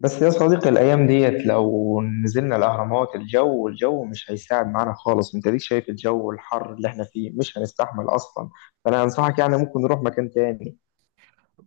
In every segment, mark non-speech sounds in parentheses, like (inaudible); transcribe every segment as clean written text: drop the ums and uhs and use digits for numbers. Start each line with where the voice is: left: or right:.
left: بس يا صديقي الأيام ديت لو نزلنا الأهرامات، الجو مش هيساعد معانا خالص. أنت ليك شايف الجو الحر اللي إحنا فيه، مش هنستحمل أصلا. فأنا أنصحك يعني ممكن نروح مكان تاني.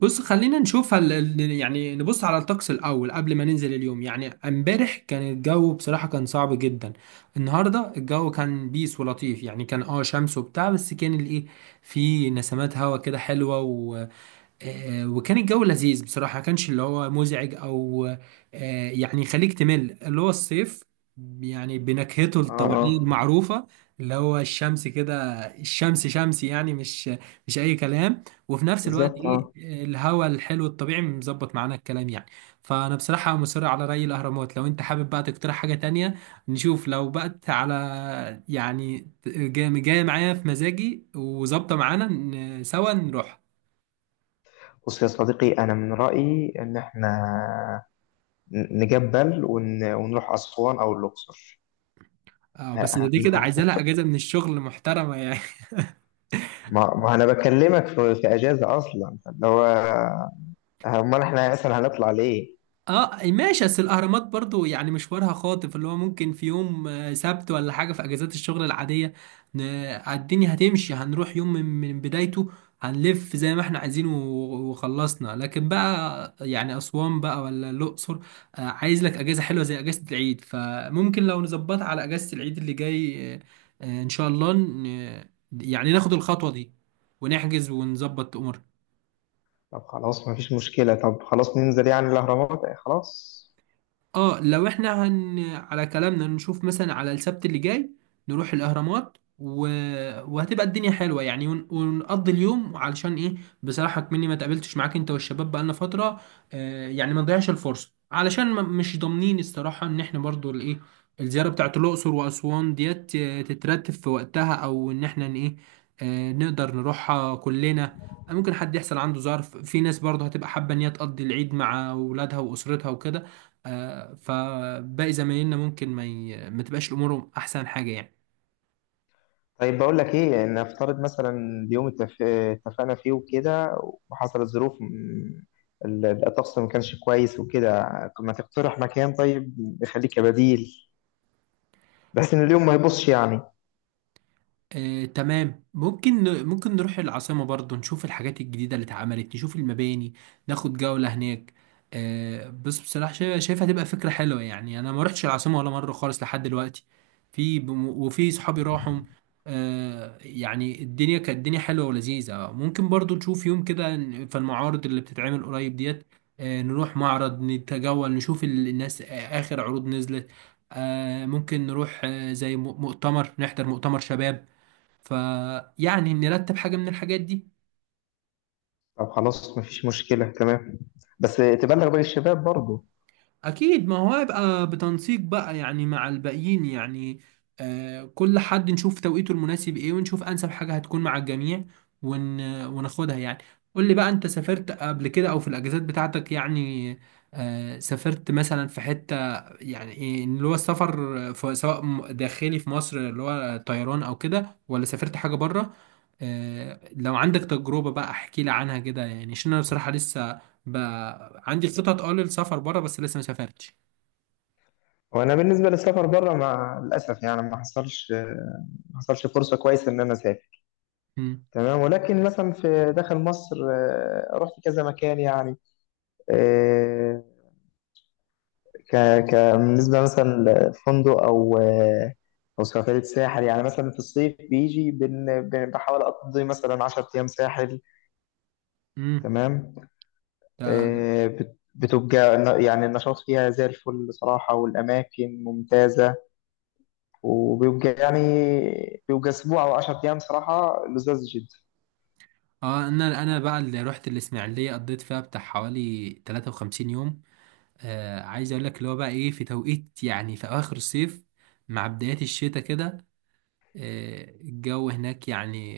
right: بص، خلينا نشوف يعني نبص على الطقس الأول قبل ما ننزل اليوم. يعني امبارح كان الجو بصراحة كان صعب جدا. النهاردة الجو كان بيس ولطيف، يعني كان شمس وبتاع، بس كان الايه، في نسمات هوا كده حلوة وكان الجو لذيذ بصراحة، ما كانش اللي هو مزعج أو، يعني يخليك تمل اللي هو الصيف، يعني بنكهته
left: آه
right: الطبيعية
left: آه.
right: المعروفة، اللي هو الشمس كده. الشمس شمسي يعني، مش أي كلام، وفي نفس الوقت
left: بالظبط
right: إيه،
left: آه.
right: الهواء الحلو الطبيعي مظبط معانا الكلام يعني. فأنا بصراحة مصر على رأي الأهرامات، لو أنت حابب بقى تقترح حاجة تانية نشوف. لو بقت على يعني جاي معايا في مزاجي وظابطة معانا، سوا نروح.
left: بص يا صديقي، أنا من رأيي إن إحنا نجبل ونروح أسوان أو الأقصر.
right: اه بس دي كده عايزه
left: هنخط.
right: لها اجازه من الشغل محترمه يعني. (laughs)
left: ما أنا بكلمك في أجازة أصلا اللي هو أمال إحنا أصلا هنطلع ليه؟
right: اه ماشي، بس الاهرامات برضو يعني مشوارها خاطف، اللي هو ممكن في يوم سبت ولا حاجه في اجازات الشغل العاديه. الدنيا هتمشي، هنروح يوم من بدايته، هنلف زي ما احنا عايزين وخلصنا. لكن بقى يعني اسوان بقى ولا الاقصر، عايز لك اجازه حلوه زي اجازه العيد. فممكن لو نظبطها على اجازه العيد اللي جاي، ان شاء الله يعني ناخد الخطوه دي ونحجز ونظبط امورنا.
left: طب خلاص مفيش مشكلة، طب خلاص ننزل يعني الأهرامات، خلاص.
right: اه لو احنا على كلامنا، نشوف مثلا على السبت اللي جاي نروح الاهرامات وهتبقى الدنيا حلوه يعني، ونقضي اليوم، علشان ايه، بصراحه كمني ما تقابلتش معاك انت والشباب بقالنا فتره. يعني ما نضيعش الفرصه، علشان ما... مش ضامنين الصراحه ان احنا برضو الايه الزياره بتاعت الاقصر واسوان ديت تترتب في وقتها، او ان احنا ايه، نقدر نروحها كلنا. ممكن حد يحصل عنده ظرف، في ناس برضه هتبقى حابه ان هي تقضي العيد مع اولادها واسرتها وكده. فباقي زمايلنا ممكن ما تبقاش امورهم احسن حاجه يعني.
left: طيب بقول لك إيه، يعني نفترض مثلا اليوم اتفقنا فيه وكده، وحصلت ظروف الطقس ما كانش كويس وكده. ما تقترح مكان طيب يخليك كبديل، بس إن اليوم ما يبصش يعني.
right: تمام، ممكن نروح العاصمة برضو، نشوف الحاجات الجديدة اللي اتعملت، نشوف المباني، ناخد جولة هناك. بس بصراحة شايفها تبقى فكرة حلوة يعني، أنا ما رحتش العاصمة ولا مرة خالص لحد دلوقتي. وفي صحابي راحوا، يعني الدنيا كانت، الدنيا حلوة ولذيذة. ممكن برضو نشوف يوم كده، في المعارض اللي بتتعمل قريب ديت، نروح معرض نتجول، نشوف الناس آخر عروض نزلت. ممكن نروح زي مؤتمر، نحضر مؤتمر شباب، فيعني نرتب حاجة من الحاجات دي.
left: طب خلاص مفيش مشكلة، تمام. بس تبلغ باقي الشباب برضه.
right: أكيد، ما هو هيبقى بتنسيق بقى يعني مع الباقيين يعني. كل حد نشوف توقيته المناسب إيه، ونشوف أنسب حاجة هتكون مع الجميع وناخدها يعني. قول لي بقى، أنت سافرت قبل كده أو في الأجازات بتاعتك يعني، سافرت مثلا في حتة يعني، إيه اللي هو السفر، في سواء داخلي في مصر، اللي هو طيران أو كده، ولا سافرت حاجة بره؟ لو عندك تجربة بقى احكي لي عنها كده، يعني عشان انا بصراحة لسه بقى عندي خطط للسفر بره، بس لسه ما سافرتش.
left: وأنا بالنسبة للسفر بره مع الأسف يعني ما حصلش، ما حصلش فرصة كويسة إن أنا أسافر.
right: مم.
left: تمام، ولكن مثلا في داخل مصر رحت كذا مكان يعني. آه، ك ك بالنسبه مثلا لفندق او او سفريه ساحل، يعني مثلا في الصيف بيجي بحاول اقضي مثلا 10 ايام ساحل.
right: مم.
left: تمام.
right: ده
left: بتبقى يعني النشاط فيها زي الفل بصراحه، والاماكن ممتازه. وبيبقى يعني بيبقى اسبوع او 10 ايام صراحه لذاذ جدا.
right: اه، انا بقى اللي رحت الاسماعيلية قضيت فيها بتاع حوالي 53 يوم. عايز اقول لك، اللي هو بقى ايه، في توقيت يعني في اواخر الصيف مع بدايات الشتاء كده. الجو هناك يعني،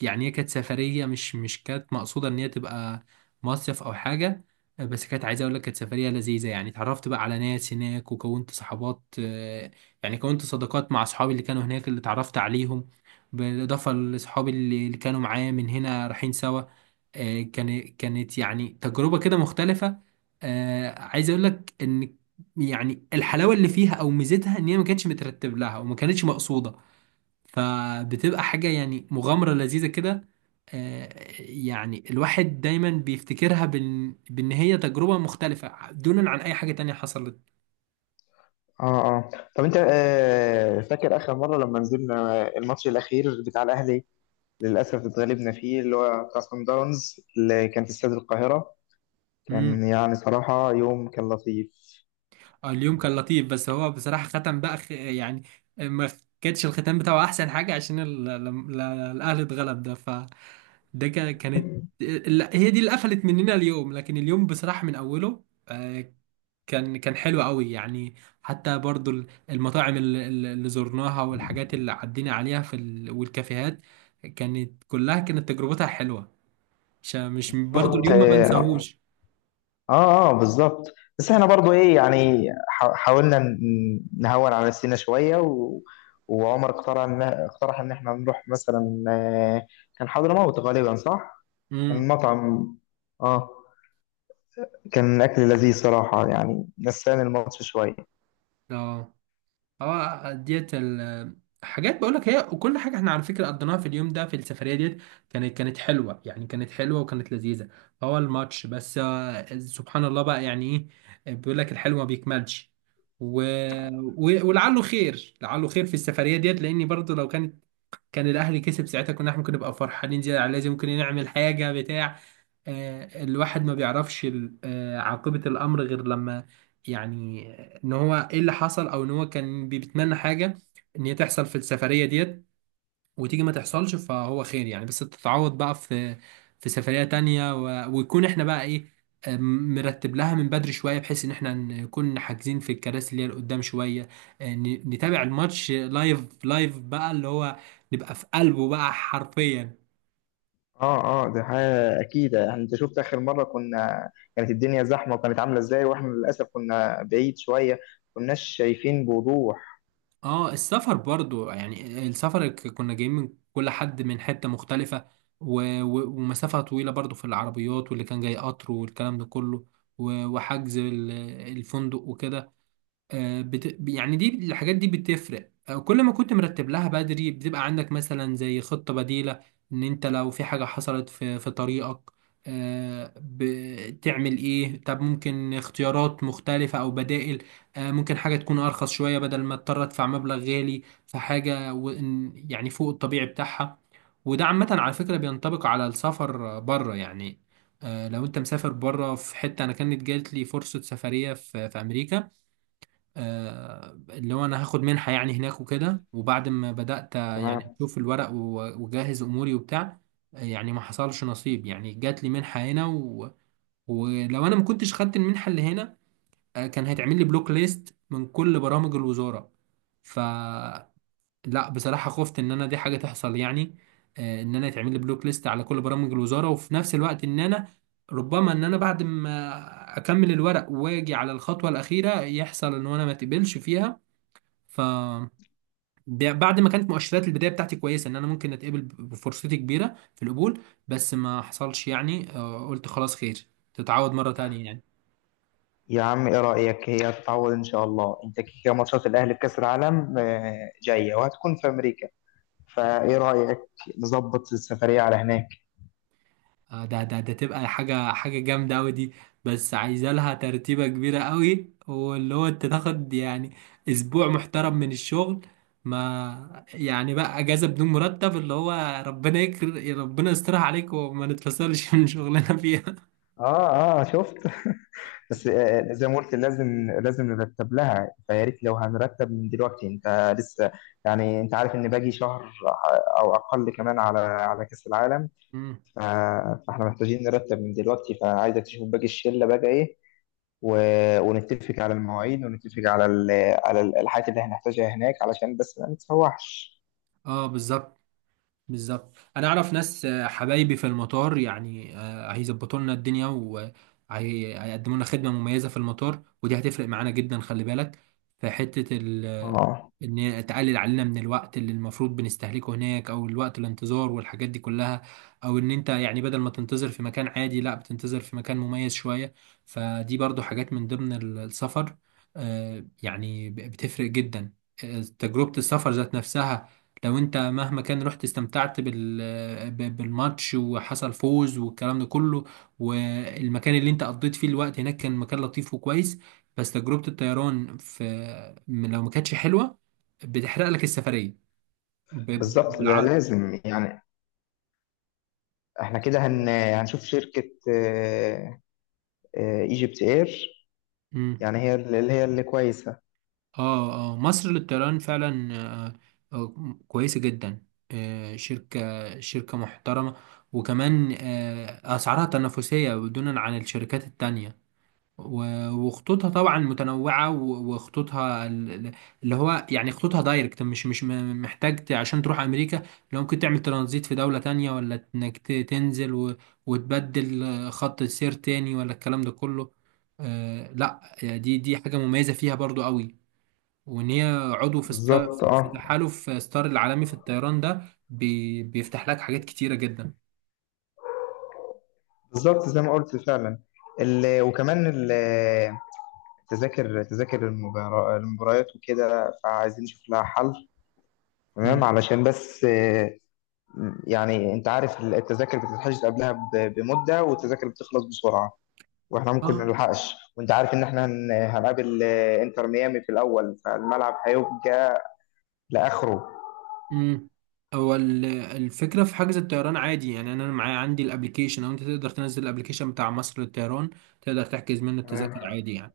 right: يعني هي كانت سفرية، مش كانت مقصودة إن هي تبقى مصيف أو حاجة. بس كانت، عايز أقول لك، كانت سفرية لذيذة يعني، اتعرفت بقى على ناس هناك وكونت صحابات. يعني كونت صداقات مع أصحابي اللي كانوا هناك، اللي اتعرفت عليهم، بالإضافة لأصحابي اللي كانوا معايا من هنا رايحين سوا. كانت يعني تجربة كده مختلفة. عايز أقول لك إن يعني الحلاوة اللي فيها أو ميزتها إن هي ما كانتش مترتب لها وما كانتش مقصودة، فبتبقى حاجة يعني مغامرة لذيذة كده. آه، يعني الواحد دايما بيفتكرها بان هي تجربة مختلفة دونا عن اي حاجة تانية حصلت.
left: اه اه. طب انت آه فاكر اخر مره لما نزلنا الماتش الاخير بتاع الاهلي؟ للاسف اتغلبنا فيه، اللي هو بتاع صن داونز اللي كان في استاد القاهره. كان
right: امم
left: يعني صراحه يوم كان لطيف.
right: اليوم كان لطيف، بس هو بصراحة ختم بقى يعني، ما كانتش الختام بتاعه احسن حاجة عشان ال... لم- ل- الاهلي اتغلب ده، فده كانت،
left: (laughs)
right: هي دي اللي قفلت مننا اليوم. لكن اليوم بصراحة من اوله، آه، كان حلو قوي يعني. حتى برضو المطاعم اللي زرناها، والحاجات اللي عدينا عليها والكافيهات، كانت كلها كانت تجربتها حلوة. مش
left: انت
right: برضو
left: شفت.
right: اليوم ما
left: اه
right: بنساهوش.
left: اه اه، بالظبط. بس احنا برضو ايه يعني حاولنا نهون على نفسنا شويه وعمر اقترح اقترح ان احنا نروح مثلا، كان حضرموت غالبا، صح؟ كان
right: امم
left: مطعم. اه، كان أكل لذيذ صراحة، يعني نساني الماتش شوية.
right: اه اه، ديت حاجات بقول لك، هي وكل حاجه احنا على فكره قضيناها في اليوم ده في السفريه ديت، كانت حلوه يعني، كانت حلوه وكانت لذيذه. هو الماتش بس سبحان الله بقى يعني، ايه، بيقول لك الحلو ما بيكملش. و... ولعله خير، لعله خير في السفريه ديت، لاني برضو لو كان الاهلي كسب ساعتها، كنا احنا ممكن نبقى فرحانين زياده على لازم، ممكن نعمل حاجه بتاع. الواحد ما بيعرفش عاقبة الأمر غير لما، يعني إن هو إيه اللي حصل، أو إن هو كان بيتمنى حاجة إن هي تحصل في السفرية ديت، وتيجي ما تحصلش، فهو خير يعني، بس تتعوض بقى في سفرية تانية، ويكون إحنا بقى إيه، مرتب لها من بدري شوية، بحيث إن إحنا نكون حاجزين في الكراسي اللي هي قدام شوية، نتابع الماتش لايف لايف بقى، اللي هو نبقى في قلبه بقى حرفيا.
left: اه اه، دي حاجة أكيد يعني. أنت شفت آخر مرة كنا، كانت الدنيا زحمة وكانت عاملة إزاي، وإحنا للأسف كنا بعيد شوية، كناش شايفين بوضوح.
right: اه، السفر برضو يعني السفر كنا جايين من كل حد من حتة مختلفة، و... ومسافة طويلة برضو في العربيات، واللي كان جاي قطر والكلام ده كله، وحجز الفندق وكده. يعني، دي، الحاجات دي بتفرق، كل ما كنت مرتب لها بدري بتبقى عندك مثلا زي خطة بديلة، ان انت لو في حاجة حصلت في طريقك، بتعمل ايه؟ طب ممكن اختيارات مختلفة او بدائل. ممكن حاجة تكون ارخص شوية، بدل ما اضطر ادفع مبلغ غالي في حاجة يعني فوق الطبيعي بتاعها. وده عامة على فكرة بينطبق على السفر بره يعني. لو انت مسافر بره في حتة، انا كانت جات لي فرصة سفرية في امريكا، اللي هو انا هاخد منحة يعني هناك وكده، وبعد ما بدأت يعني
left: تمام.
right: اشوف الورق واجهز اموري وبتاع، يعني ما حصلش نصيب يعني، جات لي منحة هنا ولو انا ما كنتش خدت المنحة اللي هنا، كان هيتعمل لي بلوك ليست من كل برامج الوزارة. ف لا بصراحة خفت ان انا دي حاجة تحصل يعني، ان انا يتعمل لي بلوك ليست على كل برامج الوزارة، وفي نفس الوقت ان انا ربما ان انا بعد ما اكمل الورق واجي على الخطوة الأخيرة يحصل ان انا ما اتقبلش فيها، ف بعد ما كانت مؤشرات البدايه بتاعتي كويسه ان انا ممكن اتقبل، بفرصتي كبيره في القبول، بس ما حصلش يعني. قلت خلاص خير، تتعود مره تانية يعني.
left: يا عم إيه رأيك؟ هي هتتعوض إن شاء الله. أنت كده كده ماتشات الأهلي في كأس العالم جاية وهتكون في أمريكا، فإيه رأيك نظبط السفرية على هناك؟
right: ده ده تبقى حاجه جامده قوي دي، بس عايزه لها ترتيبه كبيره قوي، واللي هو انت تاخد يعني اسبوع محترم من الشغل، ما يعني بقى اجازه بدون مرتب، اللي هو ربنا يسترها عليك وما نتفصلش (laughs) من شغلنا فيها.
left: اه اه شفت. (laughs) بس زي ما قلت لازم نرتب لها، فيا ريت لو هنرتب من دلوقتي. انت لسه يعني انت عارف ان باقي شهر او اقل كمان على كاس العالم.
right: مم.
left: ف- فاحنا محتاجين نرتب من دلوقتي، فعايزك تشوف باقي الشله بقى ايه، ونتفق على المواعيد، ونتفق على على الحاجات اللي هنحتاجها هناك علشان بس ما نتسوحش.
right: اه بالظبط، بالظبط، انا اعرف ناس، حبايبي في المطار، يعني هيظبطوا لنا الدنيا وهيقدموا لنا خدمه مميزه في المطار، ودي هتفرق معانا جدا، خلي بالك. في حته
left: اه
right: ان هي تقلل علينا من الوقت اللي المفروض بنستهلكه هناك، او الوقت الانتظار والحاجات دي كلها، او ان انت يعني بدل ما تنتظر في مكان عادي لا بتنتظر في مكان مميز شويه. فدي برضو حاجات من ضمن السفر، يعني بتفرق جدا. تجربه السفر ذات نفسها، لو انت مهما كان رحت، استمتعت بالماتش، وحصل فوز والكلام ده كله، والمكان اللي انت قضيت فيه الوقت هناك كان مكان لطيف وكويس، بس تجربة الطيران لو ما كانتش حلوة، بتحرق لك السفرية
left: بالظبط، ده
right: بالعربي.
left: لازم يعني. احنا كده هنشوف شركة ايجيبت اير،
right: مم.
left: يعني هي اللي هي اللي كويسة.
right: اه اه، مصر للطيران فعلا، كويسة جدا، شركة محترمة، وكمان أسعارها تنافسية بدون عن الشركات التانية، وخطوطها طبعا متنوعة، وخطوطها اللي هو يعني خطوطها دايركت، مش محتاج عشان تروح أمريكا لو ممكن، تعمل ترانزيت في دولة تانية، ولا إنك تنزل وتبدل خط السير تاني، ولا الكلام ده كله. لا، دي حاجة مميزة فيها برضو قوي. وإن هي عضو
left: بالظبط
right: في
left: اه.
right: تحالف ستار العالمي في الطيران ده، بيفتح لك حاجات كتيرة جدا.
left: بالظبط زي ما قلت فعلا. ال... وكمان ال- تذاكر تذاكر المباريات وكده، فعايزين نشوف لها حل. تمام
right: مم.
left: علشان بس آه، يعني انت عارف التذاكر بتتحجز قبلها بمدة، والتذاكر بتخلص بسرعة، واحنا ممكن ما
right: اه.
left: نلحقش. وانت عارف ان احنا هنقابل انتر ميامي في الاول، فالملعب هيبقى لاخره.
right: امم هو الفكره في حجز الطيران عادي يعني، انا معايا، عندي الابليكيشن، او انت تقدر تنزل الابليكيشن بتاع مصر للطيران، تقدر تحجز منه التذاكر
left: تمام
right: عادي يعني.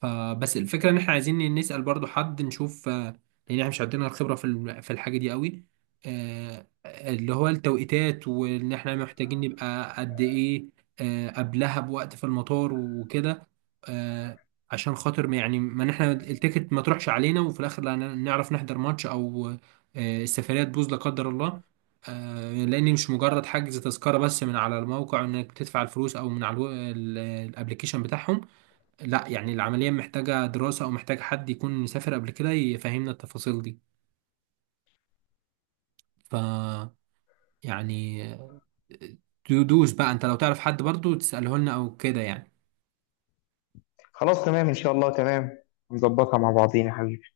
right: فبس الفكرة ان احنا عايزين نسأل برضو حد نشوف، لان احنا مش عندنا الخبرة في الحاجة دي قوي، اللي هو التوقيتات، وان احنا محتاجين نبقى قد ايه قبلها بوقت في المطار وكده. آه، عشان خاطر يعني، ما إن احنا التيكت ما تروحش علينا، وفي الاخر لا نعرف نحضر ماتش، او السفرية تبوظ لا قدر الله. لان مش مجرد حجز تذكرة بس من على الموقع انك تدفع الفلوس، او من على الابلكيشن بتاعهم، لا، يعني العملية محتاجة دراسة، أو محتاج حد يكون مسافر قبل كده يفهمنا التفاصيل دي. ف يعني، تدوس بقى أنت لو تعرف حد برضو تسأله لنا أو كده يعني.
left: خلاص، تمام ان شاء الله، تمام نظبطها مع بعضينا يا حبيبي.